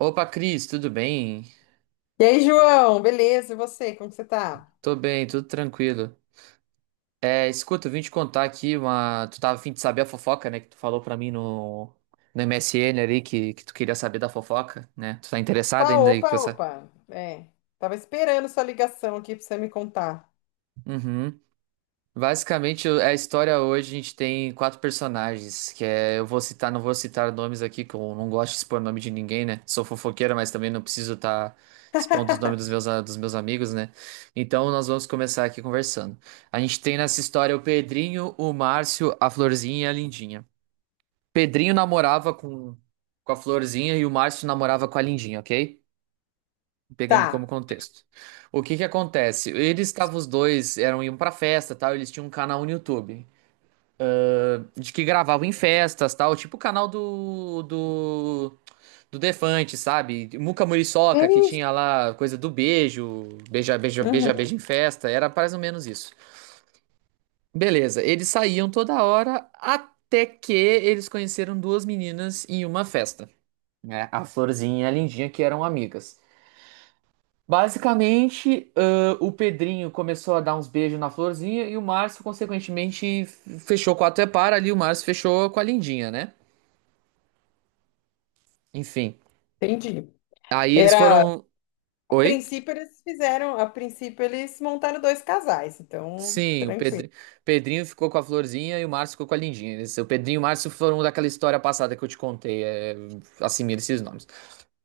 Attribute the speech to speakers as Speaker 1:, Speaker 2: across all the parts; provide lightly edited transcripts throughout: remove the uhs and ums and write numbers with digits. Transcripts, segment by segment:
Speaker 1: Opa, Cris, tudo bem?
Speaker 2: E aí, João, beleza? E você, como que você tá?
Speaker 1: Tô bem, tudo tranquilo. É, escuta, eu vim te contar aqui uma. Tu tava a fim de saber a fofoca, né? Que tu falou pra mim no MSN ali que tu queria saber da fofoca, né? Tu tá interessado
Speaker 2: Opa,
Speaker 1: ainda aí que eu
Speaker 2: opa,
Speaker 1: sa...
Speaker 2: opa. É, tava esperando sua ligação aqui pra você me contar.
Speaker 1: Uhum. Basicamente, a história hoje a gente tem quatro personagens, que é, não vou citar nomes aqui, que eu não gosto de expor nome de ninguém, né? Sou fofoqueiro, mas também não preciso estar expondo os nomes dos meus, a- dos meus amigos, né? Então, nós vamos começar aqui conversando. A gente tem nessa história o Pedrinho, o Márcio, a Florzinha e a Lindinha. Pedrinho namorava com a Florzinha e o Márcio namorava com a Lindinha, ok? Pegando como
Speaker 2: Tá.
Speaker 1: contexto. O que que acontece? Eles estavam os dois, eram iam pra festa, tal, eles tinham um canal no YouTube de que gravavam em festas, tal, tipo o canal do Defante, sabe? Muca
Speaker 2: É
Speaker 1: Muriçoca, que
Speaker 2: isso.
Speaker 1: tinha lá coisa do beijo, beija, beija, beija,
Speaker 2: Uhum,
Speaker 1: beija em festa, era mais ou menos isso. Beleza, eles saíam toda hora até que eles conheceram duas meninas em uma festa, né? A Florzinha e a Lindinha, que eram amigas. Basicamente, o Pedrinho começou a dar uns beijos na Florzinha e o Márcio, consequentemente, fechou com a Tepara ali, o Márcio fechou com a Lindinha, né? Enfim.
Speaker 2: entendi.
Speaker 1: Aí eles
Speaker 2: Era,
Speaker 1: foram.
Speaker 2: a
Speaker 1: Oi?
Speaker 2: princípio eles fizeram, a princípio eles montaram dois casais, então,
Speaker 1: Sim, o
Speaker 2: tranquilo.
Speaker 1: Pedri- Pedrinho ficou com a Florzinha e o Márcio ficou com a Lindinha. O Pedrinho e o Márcio foram daquela história passada que eu te contei. Assimila esses nomes.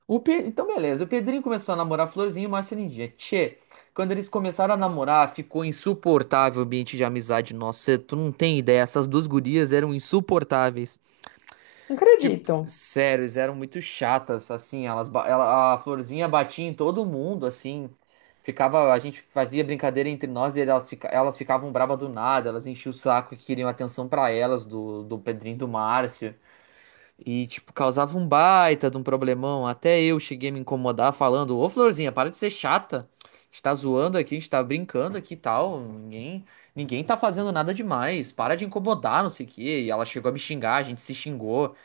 Speaker 1: Então, beleza. O Pedrinho começou a namorar a Florzinha e o Márcio a Lindinha. Tchê, quando eles começaram a namorar, ficou insuportável o ambiente de amizade nosso. Tu não tem ideia. Essas duas gurias eram insuportáveis.
Speaker 2: Não
Speaker 1: Tipo,
Speaker 2: acredito.
Speaker 1: sério, eles eram muito chatas, assim, a florzinha batia em todo mundo, assim, a gente fazia brincadeira entre nós e elas, elas ficavam braba do nada, elas enchiam o saco e queriam atenção pra elas, do Pedrinho e do Márcio, e, tipo, causava um baita de um problemão, até eu cheguei a me incomodar falando, ô florzinha, para de ser chata, a gente tá zoando aqui, a gente tá brincando aqui e tal, ninguém tá fazendo nada demais, para de incomodar, não sei o quê, e ela chegou a me xingar, a gente se xingou,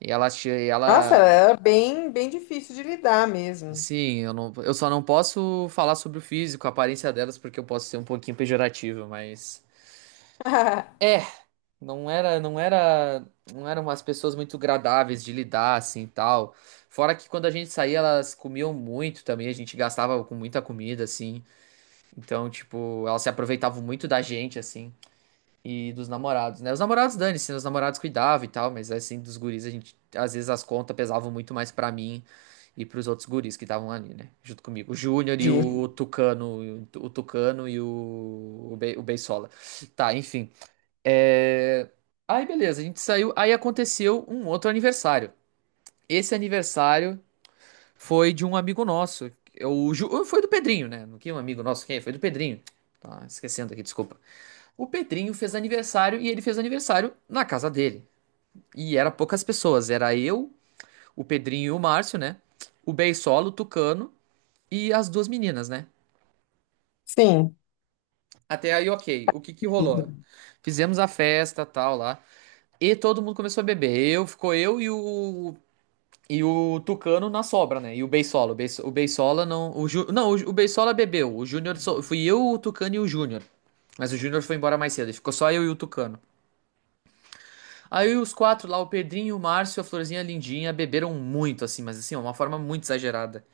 Speaker 1: e ela, che- e
Speaker 2: Nossa,
Speaker 1: ela,
Speaker 2: era bem, bem difícil de lidar mesmo.
Speaker 1: sim, eu só não posso falar sobre o físico, a aparência delas, porque eu posso ser um pouquinho pejorativo, mas é, não era, não era, não eram umas pessoas muito agradáveis de lidar assim, e tal. Fora que quando a gente saía, elas comiam muito também, a gente gastava com muita comida assim. Então, tipo, elas se aproveitavam muito da gente assim. E dos namorados, né? Os namorados, dane-se, né? Os namorados cuidavam e tal, mas é assim, dos guris, a gente, às vezes as contas pesavam muito mais pra mim e pros outros guris que estavam ali, né? Junto comigo. O Júnior e
Speaker 2: Entendi.
Speaker 1: o Tucano e o Beisola. Tá, enfim. É... Aí, beleza, a gente saiu. Aí aconteceu um outro aniversário. Esse aniversário foi de um amigo nosso. Foi do Pedrinho, né? Não que um amigo nosso, quem? É? Foi do Pedrinho. Tá esquecendo aqui, desculpa. O Pedrinho fez aniversário e ele fez aniversário na casa dele. E era poucas pessoas, era eu, o Pedrinho e o Márcio, né? O Beisolo, o Tucano e as duas meninas, né?
Speaker 2: Sim.
Speaker 1: Até aí, ok. O que que rolou? Fizemos a festa, tal, lá. E todo mundo começou a beber. Ficou eu e o Tucano na sobra, né? E o Beisolo, o Beisola não, o Beisola bebeu. Fui eu, o Tucano e o Júnior. Mas o Júnior foi embora mais cedo, e ficou só eu e o Tucano. Aí os quatro lá, o Pedrinho, o Márcio, a Florzinha e a Lindinha, beberam muito, assim, mas assim, ó, uma forma muito exagerada.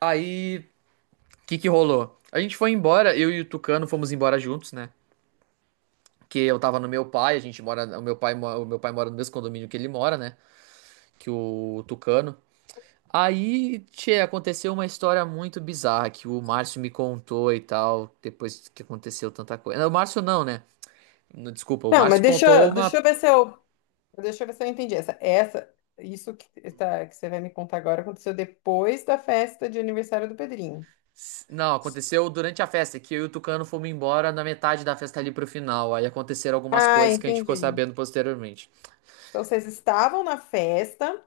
Speaker 1: Aí, o que que rolou? A gente foi embora, eu e o Tucano fomos embora juntos, né? Que eu tava no meu pai, a gente mora, o meu pai, mo- o meu pai mora no mesmo condomínio que ele mora, né? Que o Tucano. Aí, tchê, aconteceu uma história muito bizarra que o Márcio me contou e tal, depois que aconteceu tanta coisa. Não, o Márcio não, né? Não, desculpa, o
Speaker 2: Não, mas
Speaker 1: Márcio
Speaker 2: deixa,
Speaker 1: contou
Speaker 2: deixa
Speaker 1: uma.
Speaker 2: eu ver se eu deixa eu ver se eu entendi. Essa, isso que, tá, que você vai me contar agora aconteceu depois da festa de aniversário do Pedrinho.
Speaker 1: Não, aconteceu durante a festa, é que eu e o Tucano fomos embora na metade da festa ali pro final. Aí aconteceram algumas
Speaker 2: Ah,
Speaker 1: coisas que a gente ficou
Speaker 2: entendi.
Speaker 1: sabendo posteriormente.
Speaker 2: Então vocês estavam na festa,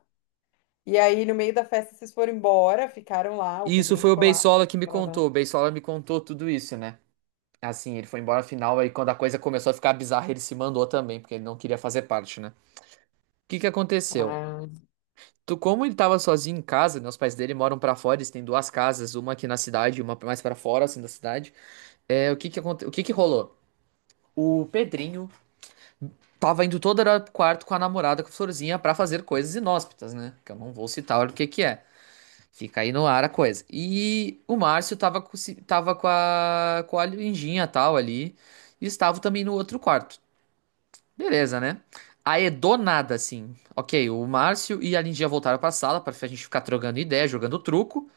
Speaker 2: e aí no meio da festa vocês foram embora, ficaram lá, o
Speaker 1: E isso
Speaker 2: Pedrinho
Speaker 1: foi o
Speaker 2: ficou lá.
Speaker 1: Beisola que me contou. O Beisola me contou tudo isso, né? Assim, ele foi embora final, aí quando a coisa começou a ficar bizarra, ele se mandou também, porque ele não queria fazer parte, né? O que que aconteceu?
Speaker 2: Ah.
Speaker 1: Como ele tava sozinho em casa, né? Os pais dele moram pra fora, eles têm duas casas, uma aqui na cidade e uma mais pra fora, assim, da cidade. É, o que que rolou? O Pedrinho tava indo todo hora pro quarto com a namorada, com a florzinha, pra fazer coisas inóspitas, né? Que eu não vou citar o que que é. Fica aí no ar a coisa. E o Márcio tava com, ci- tava com a Lindinha tal ali. E estava também no outro quarto. Beleza, né? Aí do nada, assim. Ok, o Márcio e a Lindinha voltaram pra sala pra a gente ficar trocando ideia, jogando truco.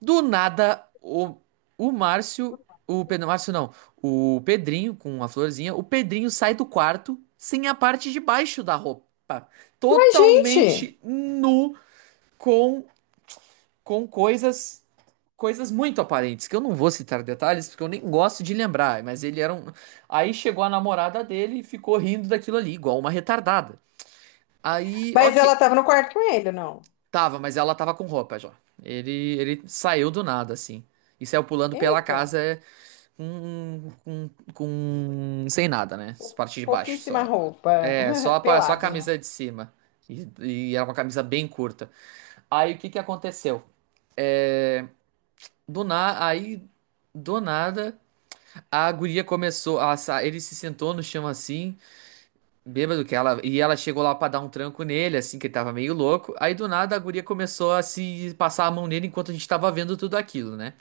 Speaker 1: Do nada, o Márcio. Márcio não. O Pedrinho com a florzinha. O Pedrinho sai do quarto sem a parte de baixo da roupa.
Speaker 2: Mas, gente!
Speaker 1: Totalmente nu com, com coisas. Coisas muito aparentes, que eu não vou citar detalhes, porque eu nem gosto de lembrar, mas ele era um. Aí chegou a namorada dele e ficou rindo daquilo ali, igual uma retardada. Aí,
Speaker 2: Mas ela
Speaker 1: ok.
Speaker 2: tava no quarto com ele, não?
Speaker 1: Tava, mas ela tava com roupa já. Ele saiu do nada, assim. E saiu pulando pela
Speaker 2: Eita,
Speaker 1: casa sem nada, né? As partes de baixo
Speaker 2: pouquíssima
Speaker 1: só.
Speaker 2: roupa,
Speaker 1: É, só a, pa- só a
Speaker 2: pelado.
Speaker 1: camisa de cima. E era uma camisa bem curta. Aí o que que aconteceu? Aí, do nada, a guria começou. Ele se sentou no chão assim, bêbado que ela. E ela chegou lá pra dar um tranco nele, assim, que ele tava meio louco. Aí do nada a guria começou a se passar a mão nele enquanto a gente tava vendo tudo aquilo, né?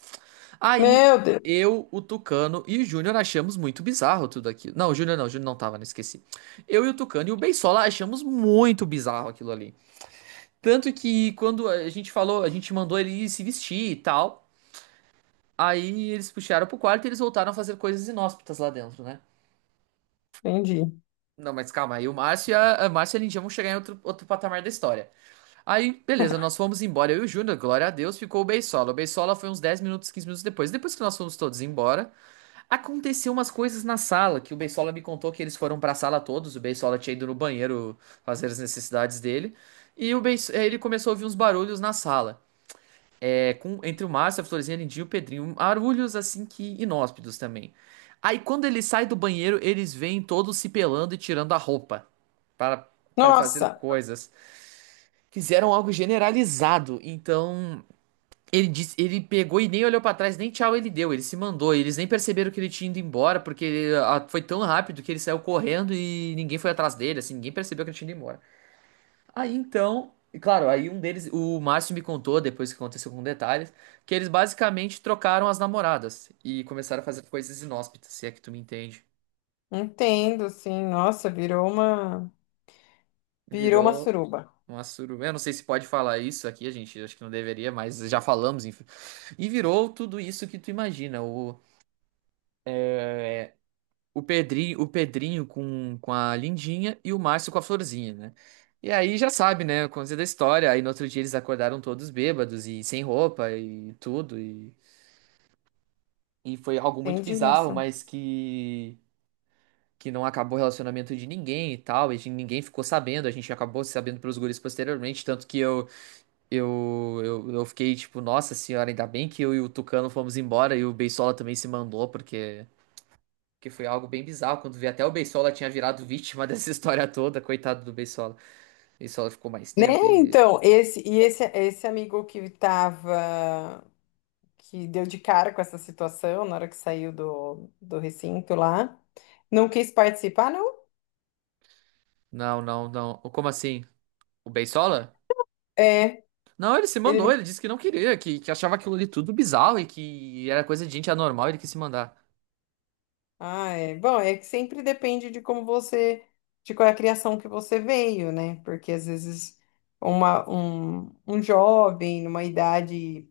Speaker 1: Aí
Speaker 2: Meu Deus,
Speaker 1: eu, o Tucano e o Júnior achamos muito bizarro tudo aquilo. Não, o Júnior não, o Júnior não tava, não esqueci. Eu e o Tucano e o Beisola achamos muito bizarro aquilo ali. Tanto que quando a gente falou, a gente mandou ele se vestir e tal. Aí eles puxaram pro quarto e eles voltaram a fazer coisas inóspitas lá dentro, né?
Speaker 2: entendi.
Speaker 1: Não, mas calma, aí o Márcio e a Lindinha vão chegar em outro patamar da história. Aí, beleza, nós fomos embora, eu e o Júnior, glória a Deus, ficou o Beisola. O Beisola foi uns 10 minutos, 15 minutos depois. Depois que nós fomos todos embora. Aconteceu umas coisas na sala, que o Beisola me contou que eles foram pra sala todos, o Beisola tinha ido no banheiro fazer as necessidades dele, e ele começou a ouvir uns barulhos na sala, entre o Márcio, a Florzinha, a Lindinha e o Pedrinho, barulhos assim que inóspitos também. Aí quando ele sai do banheiro, eles vêm todos se pelando e tirando a roupa para para fazer
Speaker 2: Nossa,
Speaker 1: coisas. Fizeram algo generalizado, então ele disse, ele pegou e nem olhou pra trás, nem tchau ele deu, ele se mandou. Eles nem perceberam que ele tinha ido embora, porque ele, foi tão rápido que ele saiu correndo e ninguém foi atrás dele, assim, ninguém percebeu que ele tinha ido embora. Aí então, e claro, aí um deles, o Márcio me contou, depois que aconteceu com detalhes, que eles basicamente trocaram as namoradas e começaram a fazer coisas inóspitas, se é que tu me entende.
Speaker 2: entendo, sim. Nossa, virou uma
Speaker 1: Virou
Speaker 2: suruba.
Speaker 1: uma suruba. Eu não sei se pode falar isso aqui, a gente acho que não deveria, mas já falamos, enfim. E virou tudo isso que tu imagina, é, o Pedrinho com a Lindinha e o Márcio com a Florzinha, né? E aí já sabe, né? Coisa da história. Aí no outro dia eles acordaram todos bêbados e sem roupa e tudo. E foi algo muito
Speaker 2: Entendi,
Speaker 1: bizarro,
Speaker 2: nossa.
Speaker 1: mas que não acabou o relacionamento de ninguém e tal. E ninguém ficou sabendo. A gente acabou sabendo pelos guris posteriormente. Tanto que eu fiquei tipo, nossa senhora, ainda bem que eu e o Tucano fomos embora e o Beisola também se mandou, porque. Que foi algo bem bizarro, quando vi até o Beisola tinha virado vítima dessa história toda, coitado do Beisola. O Beisola ficou mais
Speaker 2: Né?
Speaker 1: tempo e.
Speaker 2: Então, esse e esse esse amigo que tava que deu de cara com essa situação na hora que saiu do recinto lá, não quis participar, não?
Speaker 1: Não, não, não. Como assim? O Beisola?
Speaker 2: É.
Speaker 1: Não, ele se mandou, ele disse que não queria, que achava aquilo ali tudo bizarro e que era coisa de gente anormal, ele quis se mandar.
Speaker 2: Ah, é. Bom, é que sempre depende de como você, de qual é a criação que você veio, né? Porque às vezes uma um, um jovem numa idade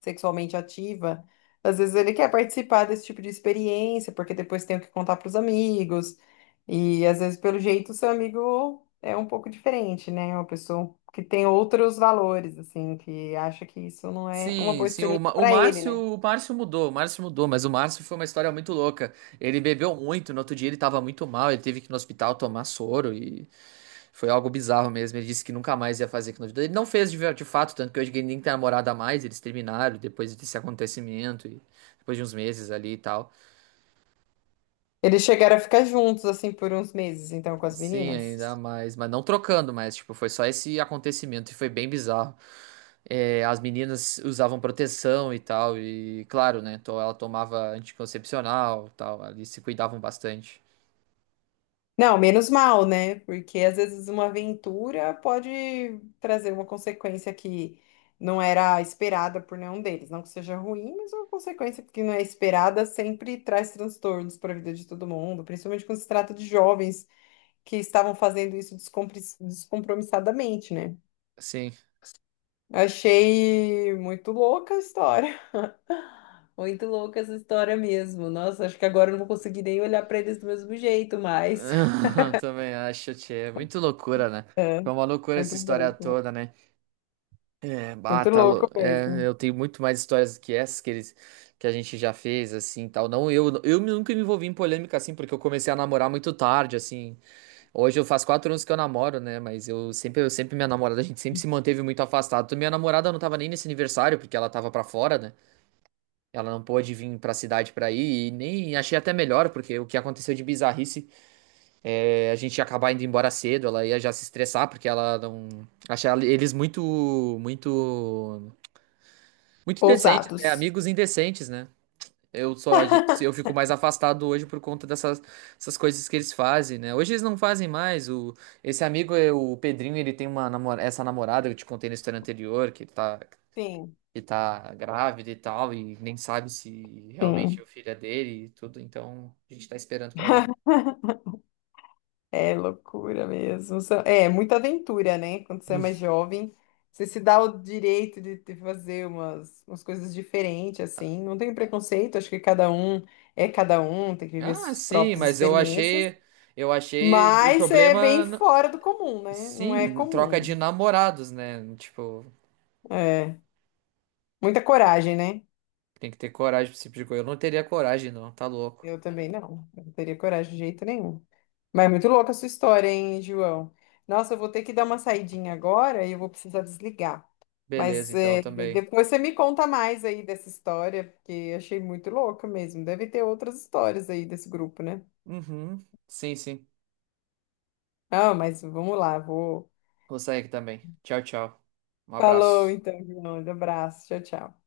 Speaker 2: sexualmente ativa, às vezes ele quer participar desse tipo de experiência, porque depois tem o que contar para os amigos. E às vezes, pelo jeito, o seu amigo é um pouco diferente, né? É uma pessoa que tem outros valores, assim, que acha que isso não é uma
Speaker 1: Sim,
Speaker 2: boa
Speaker 1: sim,
Speaker 2: experiência para ele, né?
Speaker 1: O Márcio mudou, mas o Márcio foi uma história muito louca. Ele bebeu muito, no outro dia ele tava muito mal, ele teve que ir no hospital tomar soro e foi algo bizarro mesmo. Ele disse que nunca mais ia fazer aquilo na vida. Ele não fez de fato, tanto que hoje ele nem tem namorada mais, eles terminaram depois desse acontecimento, e depois de uns meses ali e tal.
Speaker 2: Eles chegaram a ficar juntos, assim, por uns meses, então, com as
Speaker 1: Sim, ainda
Speaker 2: meninas.
Speaker 1: mais. Mas não trocando, mas tipo, foi só esse acontecimento e foi bem bizarro. É, as meninas usavam proteção e tal, e claro, né? Ela tomava anticoncepcional e tal, ali se cuidavam bastante.
Speaker 2: Não, menos mal, né? Porque às vezes uma aventura pode trazer uma consequência que não era esperada por nenhum deles. Não que seja ruim, mas é uma consequência que não é esperada sempre traz transtornos para a vida de todo mundo, principalmente quando se trata de jovens que estavam fazendo isso descompromissadamente, né?
Speaker 1: Sim.
Speaker 2: Achei muito louca a história. Muito louca essa história mesmo. Nossa, acho que agora eu não vou conseguir nem olhar para eles do mesmo jeito mais.
Speaker 1: Também acho, tchê. Muito loucura, né?
Speaker 2: É,
Speaker 1: Foi uma loucura essa
Speaker 2: muito
Speaker 1: história
Speaker 2: bem.
Speaker 1: toda, né? É, bah,
Speaker 2: Muito louco mesmo.
Speaker 1: eu tenho muito mais histórias que essas que a gente já fez, assim, tal. Não, eu nunca me envolvi em polêmica, assim, porque eu comecei a namorar muito tarde, assim. Hoje eu faço 4 anos que eu namoro, né? Mas minha namorada, a gente sempre se manteve muito afastado. Minha namorada não tava nem nesse aniversário, porque ela tava pra fora, né? Ela não pôde vir pra cidade pra ir, e nem achei até melhor, porque o que aconteceu de bizarrice, a gente ia acabar indo embora cedo, ela ia já se estressar, porque ela não. Achava eles muito, muito, muito indecentes, né?
Speaker 2: Ousados.
Speaker 1: Amigos indecentes, né? Se eu fico mais afastado hoje por conta dessas essas coisas que eles fazem, né? Hoje eles não fazem mais. Esse amigo, é o Pedrinho, ele tem uma namora, essa namorada que eu te contei na história anterior, que tá,
Speaker 2: Sim,
Speaker 1: que tá grávida e tal, e nem sabe se realmente
Speaker 2: sim.
Speaker 1: é o filho é dele e tudo, então a gente tá esperando pra ver.
Speaker 2: É loucura mesmo. É muita aventura, né? Quando você é mais jovem, você se dá o direito de fazer umas, umas coisas diferentes, assim. Não tem preconceito, acho que cada um é cada um, tem que viver
Speaker 1: Ah,
Speaker 2: suas
Speaker 1: sim,
Speaker 2: próprias
Speaker 1: mas eu
Speaker 2: experiências.
Speaker 1: achei, eu achei o
Speaker 2: Mas é
Speaker 1: problema,
Speaker 2: bem fora do comum, né? Não é
Speaker 1: sim, troca de
Speaker 2: comum.
Speaker 1: namorados, né? Tipo,
Speaker 2: É. Muita coragem, né?
Speaker 1: tem que ter coragem pra esse tipo de coisa. Eu não teria coragem, não, tá louco.
Speaker 2: Eu também não. Eu não teria coragem de jeito nenhum. Mas é muito louca a sua história, hein, João? Nossa, eu vou ter que dar uma saidinha agora e eu vou precisar desligar.
Speaker 1: Beleza,
Speaker 2: Mas
Speaker 1: então
Speaker 2: é,
Speaker 1: também.
Speaker 2: depois você me conta mais aí dessa história, porque achei muito louca mesmo. Deve ter outras histórias aí desse grupo, né?
Speaker 1: Uhum. Sim, sim.
Speaker 2: Ah, mas vamos lá, vou.
Speaker 1: Vou sair aqui também. Tchau, tchau. Um
Speaker 2: Falou
Speaker 1: abraço.
Speaker 2: então, João. Um abraço. Tchau, tchau.